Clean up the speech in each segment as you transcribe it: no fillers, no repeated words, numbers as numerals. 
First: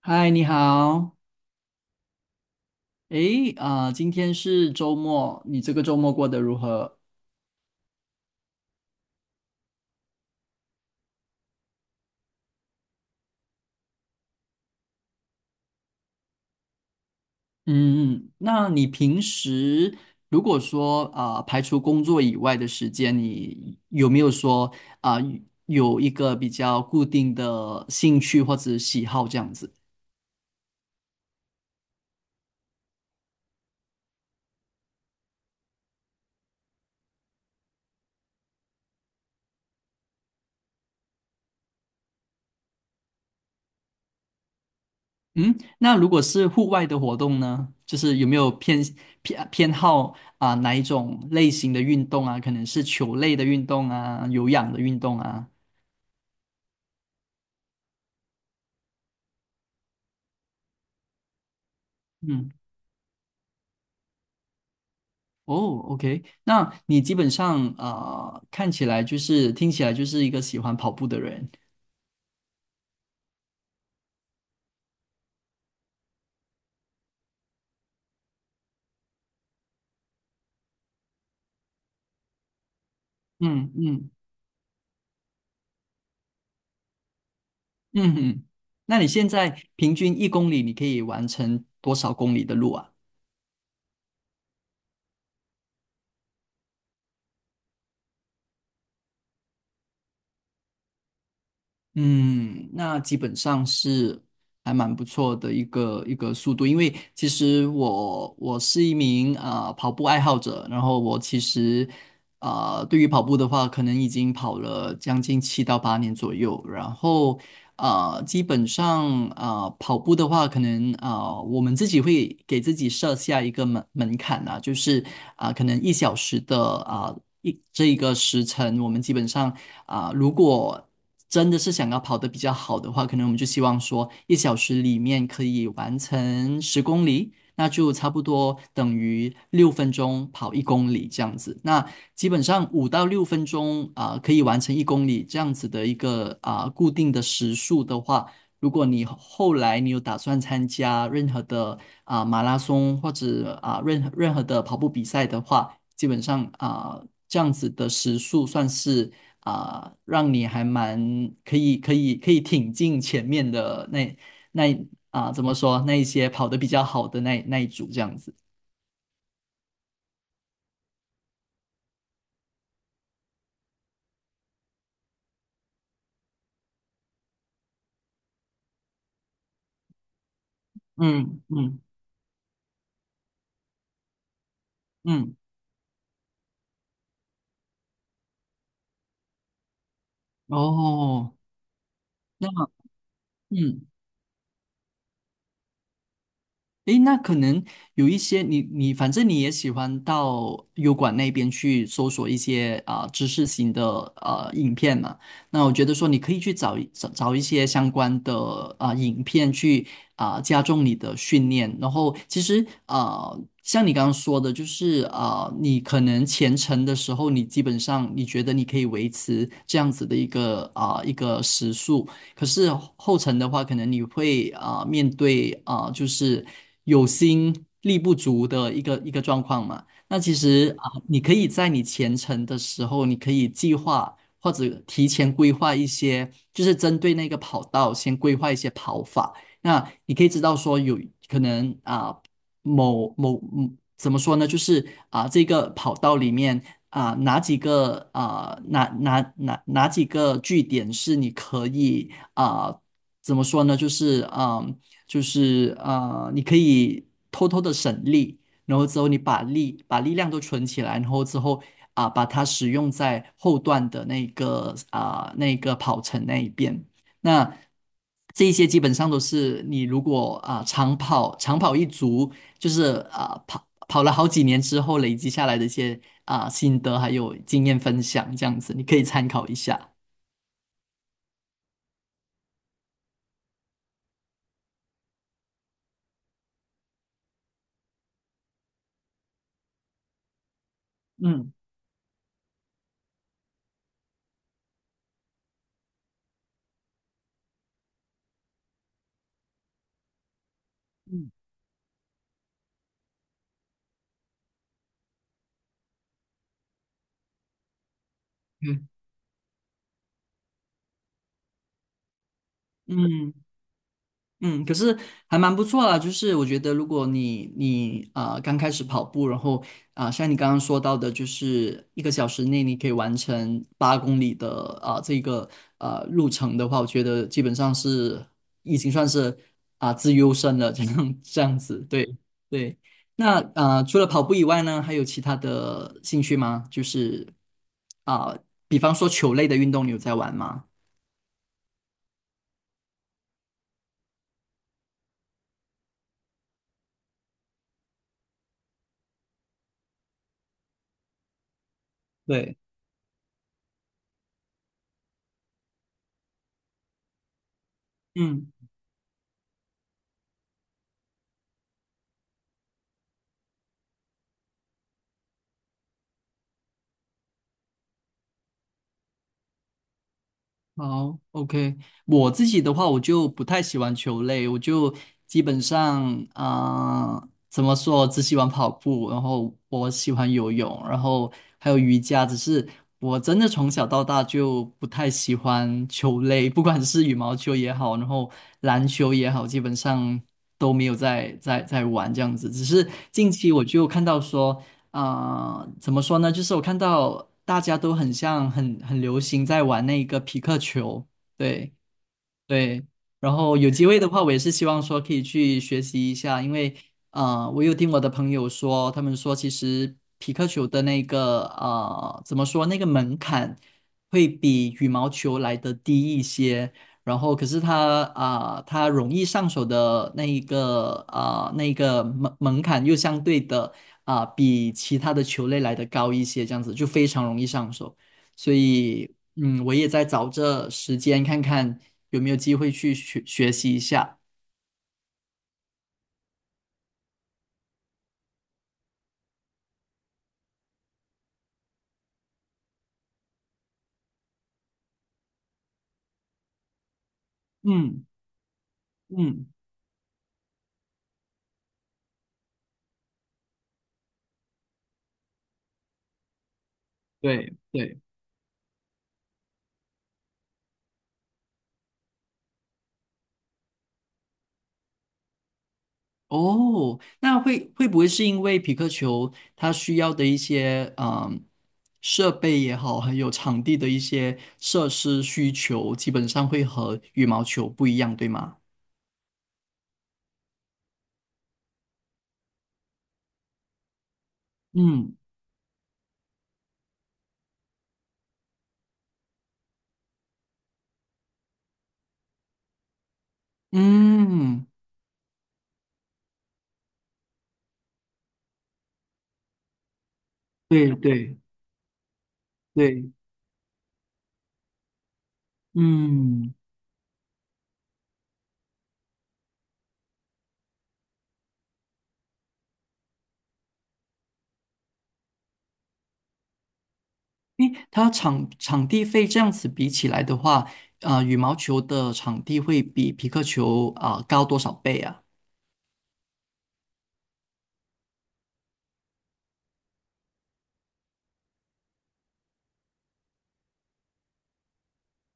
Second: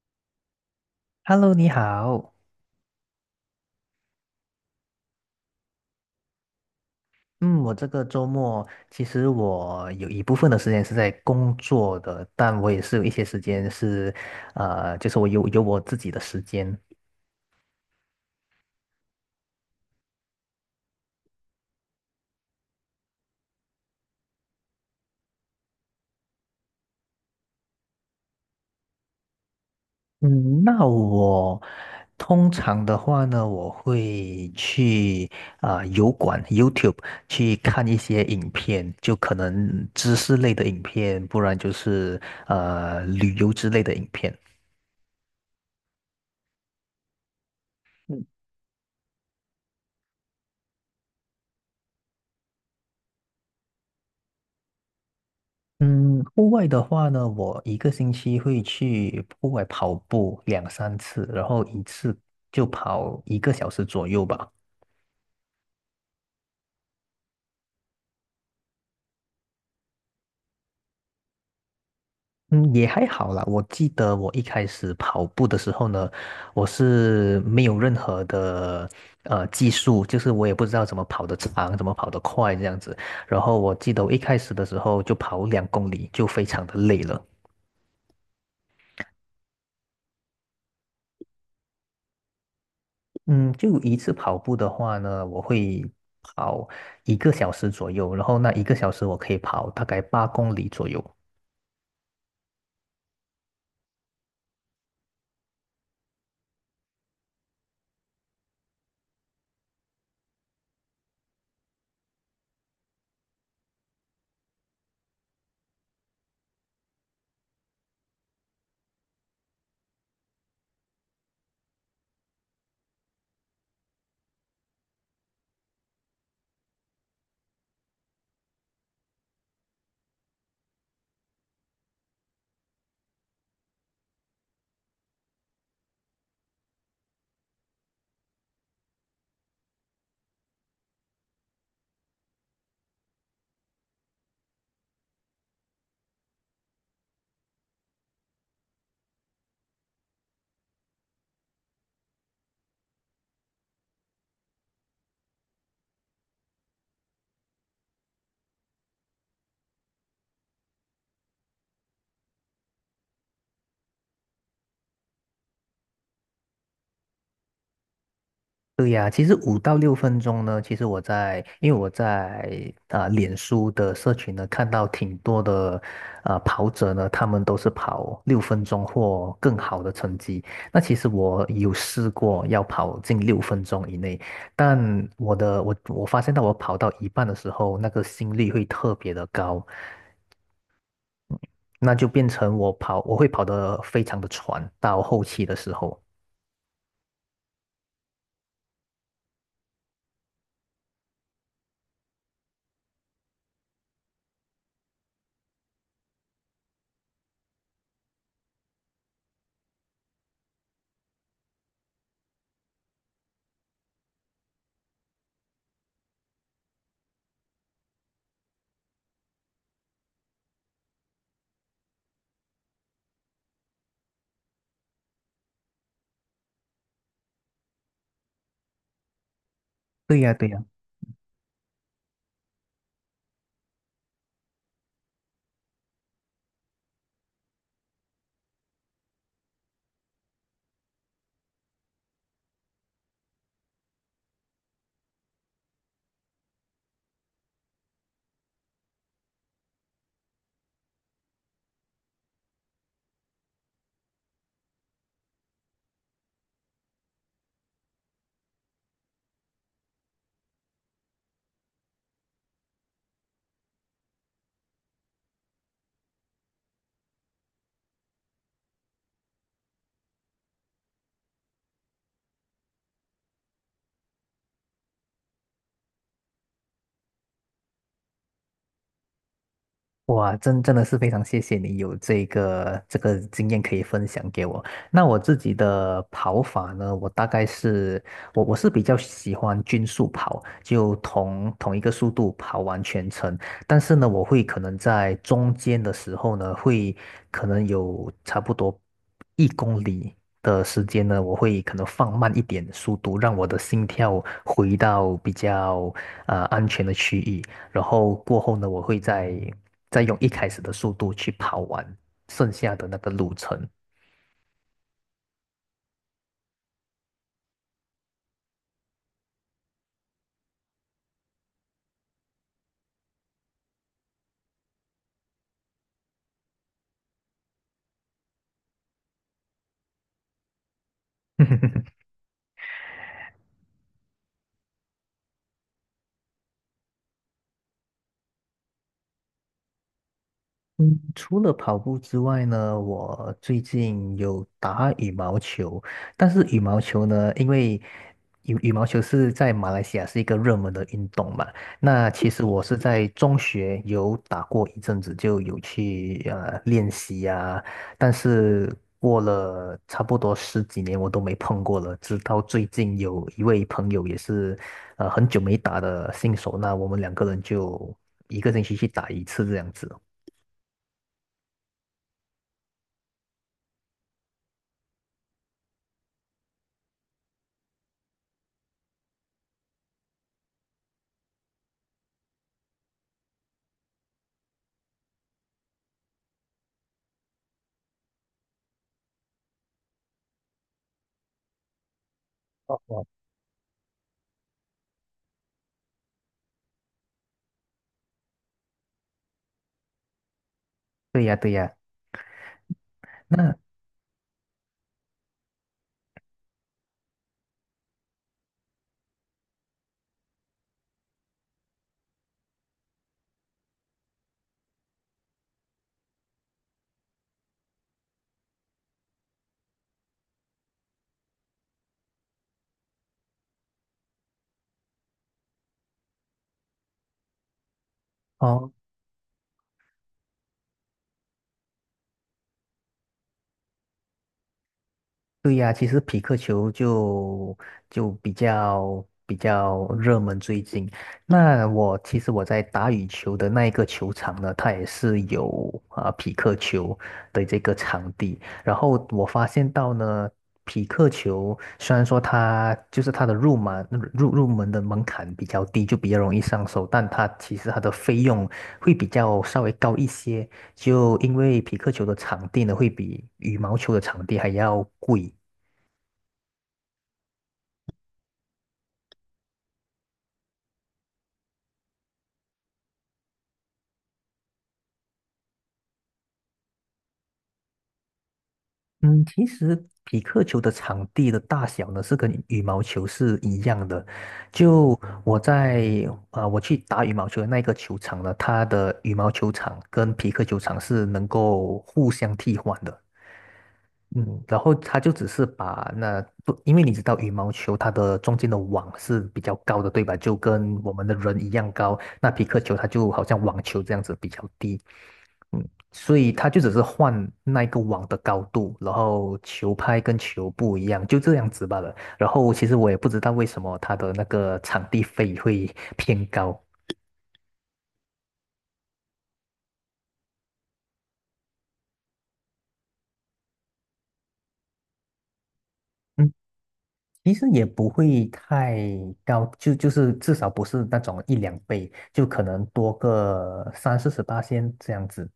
嗨，你好。Hello，你好。今天是周末，你这个周末过得如何？嗯，我这个周末其实我有一部分的时间是在工作的，但我也是有一些时间是，就是我有我自己的时间。嗯，那你平时如果说排除工作以外的时间，你有没有说啊、有一个比较固定的兴趣或者喜好这样子？嗯，那我通常的话呢，我会去油管 YouTube 去看一些影片，就可能知识类的影片，不然就是旅游之类的影片。嗯，那如果是户外的活动呢，就是有没有偏好哪一种类型的运动啊？可能是球类的运动啊，有氧的运动啊？嗯，户外的话呢，我一个星期会去户外跑步两三次，然后一次嗯。就跑一个小时左右吧。哦，OK,那你基本上看起来就是听起来就是一个喜欢跑步的人。嗯，也还好啦。我记得我一开始跑步的时候呢，我是没有任何的技术，就是我也不知道怎么跑得长，怎么跑得快这样子。然后嗯我记得我嗯。一开始的时候就跑2公里，就非常的累了。嗯嗯。那你现在平均一公里你可以完成多少公里的路啊？嗯，就一次跑步的话呢，我会跑一个小时左右，然后那一个小时我可以跑大概8公里左右。嗯，那基本上是还蛮不错的一个速度，因为其实我是一名跑步爱好者，然后我其实对于跑步的话，可能已经跑了将近7到8年左右，然后基本上跑步的话，可能我们自己会给自己设下一个门槛啊，就是可能一小时的一这一个时辰，我们基本上如果真的是想要跑得比较好的话，可能我们就希望说一小时里面可以完成10公里，那就差不多等于六分钟跑一公里这样子。那基本上5到6分钟可以完成一公里这样子的一个固定的时速的话，如果你后来你有打算参加任何的马拉松或者任何的跑步比赛的话，基本上这样子的时速算是让你还蛮可以挺进前面的那怎么说那一些跑得比较好的那一组这样子。对呀，其实5到6分钟呢，其实我在，因为我在脸书的社群呢，看到挺多的跑者呢，他们都是跑六分钟或更好的成绩。那其实嗯我有嗯试过要跑进六分钟以内，但我嗯，的我我发现到我跑到一半的时候，那个心率会特别的高。哦，那就变成我那跑，我会跑得嗯。非常的喘，到后期的时候。诶，那可能有一些你反正你也喜欢到油管那边去搜索一些知识型的影片嘛，那我觉得说你可以去找一找找一些相关的影片去加重你的训练，然后其实像你刚刚说的，就是你可能前程的时候，你基本上你觉得你可以维持这样子的一个一个时速。可是后程的话，可能你会面对就是有心力不足的一个状况嘛。那对呀，其对呀。实你可以在你前程的时候，你可以计划或者提前规划一些，就是针对那个跑道先规划一些跑法。那你可以知道说有可能某某怎么说呢？就是这个跑道里面哪几个哪几个据点是你可以啊、怎么说呢？就是你可以偷偷的省力，然后之后你把力量都存起来，然后之后把它使用在后段的那个那个跑程那一边。那这一些基本上都是你如果长跑一族，就是跑了好几年之后累积下来的一些心得还有经验分享这样子，你可以参考一下。哇，真的是非常谢谢你有这个经验可以分享给我。那我自己的跑法呢，我大概是我是比较喜欢均速跑，就嗯同一个速度跑完全程。但是呢，我会可能在中间的时候呢，会可能有差不多1公里的时间呢，我会可能放慢一点速度，让我的心跳回到比较安全的区域。然后过后呢，我嗯会再用一开始的速度去跑完剩下的那个路嗯，程。嗯，可是还蛮不错啦。就是我觉得，如果你刚开始跑步，然后像你刚刚说到的，就是一个小时内你可以完成8公里的这个路程的话，我觉得基本上是已经算是自优身了，这样这样 子。对对。那除了跑步以外呢，还有其他的兴趣吗？就是啊、比方说球类的运动，你有在玩吗？嗯，除了跑步之外呢，我最近有打羽毛球，但是羽毛球呢，因为羽毛球是在马来西亚是一个热门的运动嘛，那其实对，我是在中学有打过一阵子，就有去练习呀，但嗯。是过了差不多十几年我都没碰过了，直到最近有一位朋友也是很久没打的新手，那我们两个人就一个星期去打一次这样子。好，OK,我自己的话，我就不太喜欢球类，我就基本上，怎么说，只喜欢跑步，然后我喜欢游泳，然后还有瑜伽，只是我真的从小到大就不太喜欢球类，不管是羽毛球也好，然后篮球也好，基本上都没有在玩这样子。只是近期我就看到说。怎么说呢？就是我看到大家都很像很流行在玩那个皮克球，对呀，对对，呀，对，然那后有机会的话，我也是希望说可以去学习一下，因为我有听我的朋友说，他们说其实皮克球的那个怎么说那个门槛会比羽毛球来的低一些，然后可是它它容易上手的那一个那个门槛又相对的比其他的球类来的高一些，这样子就非常容易上手。所哦，以，嗯，我也在找这时间看看有没有机会去学习一下。对呀，其实匹克球就比较热门最近。那我其实我在打羽球的那一个球场呢，它也是有匹克球的这个嗯场地。然后我发嗯，现到呢，匹克球虽然说它就是它的入门入门的门槛比较低，就比较容易上手，但它对其实它的对。费用会比较稍微高一些。就因为匹克球的场地呢，会比羽毛球的场地还要贵。哦，那会不会是因为皮克球它需要的一些设备也好，还有场地的一些设施需求，基本上会和羽毛球不一样，对吗？嗯，其实匹克球的场地的大小呢，是跟羽毛球是一样的。就嗯我在我去打羽毛球的那个球场呢，它的羽毛球场跟匹克球场是能够互相替换的。嗯，然嗯，后他就只是把那不，因为你知道羽毛球它的中间的网是比较高的，对吧？就跟对我们的对人一样高。那皮克球它就对，好像网球这样子比较低，嗯，所以他嗯。就只是换那一个网的高度，然后球拍跟球不一样，就这样子罢了。然后其实我也不知道为什么它的那个场地费会偏高。因为它场地费这样子比起来的话，羽毛球的场地会比皮克球高多少倍啊嗯。其实也不会太高，就是至少不是那种一两倍，就可能多个三四十八仙这样子。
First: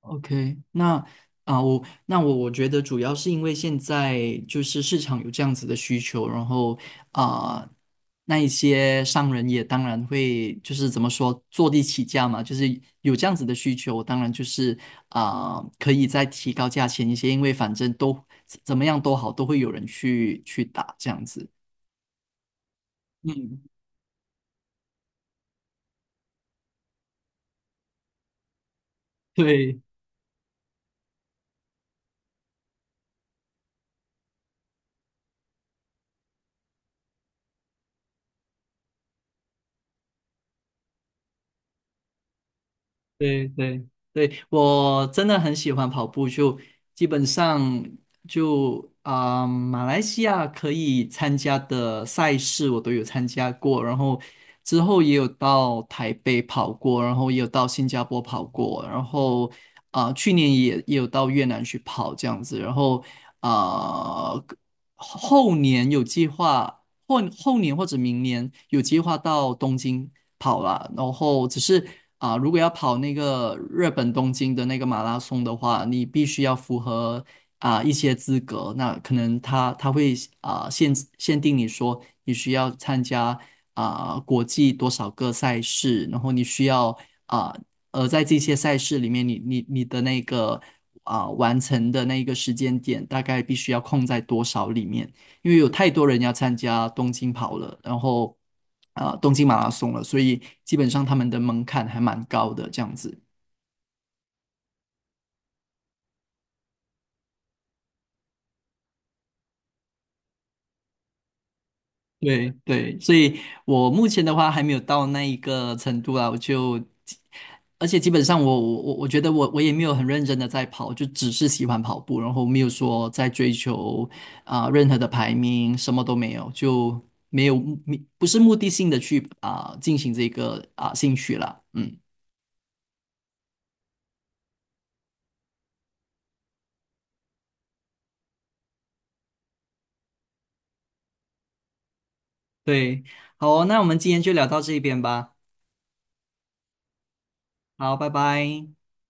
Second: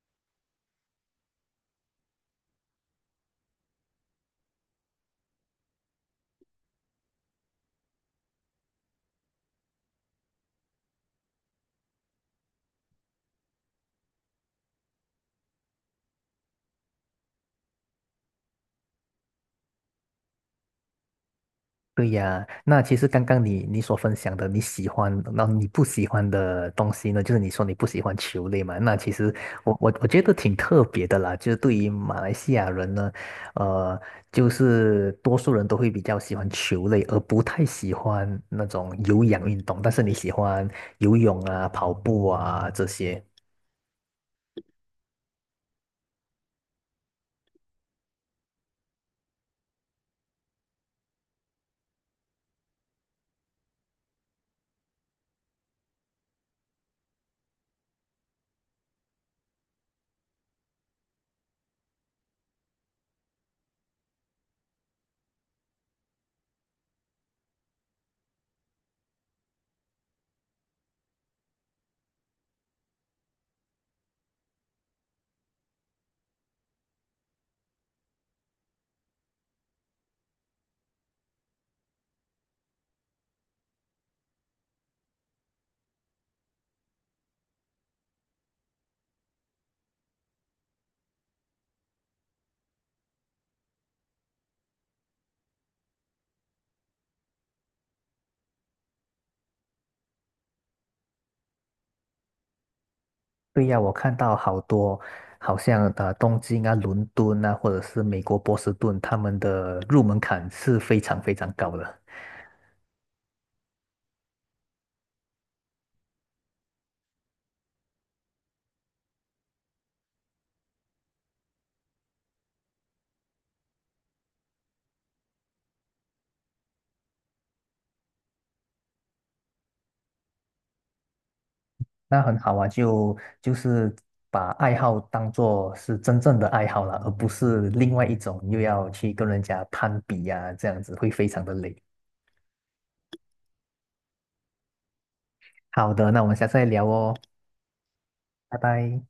？OK,那我那我觉得主要是因为现在就是市场有这样子的需求，然后啊、那一些商人也当然会就是怎么说坐地起价嘛，就是有这样子的需求，当然就是可以再提高价钱一些，因为反正都怎么样都好，都会有人去打这样子。对呀，那其实刚刚嗯，你所分享的你喜欢，那你不喜欢的东西呢，就是你说你不喜欢球类嘛，那其实我对我我觉得挺特别的啦，就是对于马来西亚人呢，呃，就是多数人都会比较喜欢球类，而不太喜欢那种有氧运动，但是你喜欢游泳啊、跑步啊这些。对对对，我真的很喜欢跑步，就基本上就马来西亚可以参加的赛事我都有参加过，然后之后也有到台北跑过，然后也有到新加坡跑过，然后去年也有到越南去跑这样子，然后啊、后年有计划，后后年或者明年有计划到东京跑了，然后只是如果要跑那个日本东京的那个马拉松的话，你必须要符合一些资格。那可能他会限定你说你需要参加国际多少个赛事，然后你需要啊、在这些赛事里面你的那个完成的那个时间点大概必须要控在多少里面？因为有太多人要参加东京跑了，然后东京马拉松了，所以基本上他们的门槛还蛮高的这样子。对呀，我看到好多，好像啊东京啊、伦敦啊，或者是美国波士顿，他们的入门槛是非常非常高的。对对，所以我目前的话还没有到那一个程度啊，我就，而且基本上我觉得我也没有很认真的在跑，就只是喜欢跑步，然后没有说在追求任何的排名，什么都没有，就没有目不是目的性的去进行这个兴趣啦，嗯。那很好啊，就是把爱好当做是真正的爱好了，而不是另外一种又要去跟人家攀比呀、这样子会非常的累。对，好哦那我们今天就聊到这边吧。好的，那我们下次再聊哦，好，拜拜拜。拜。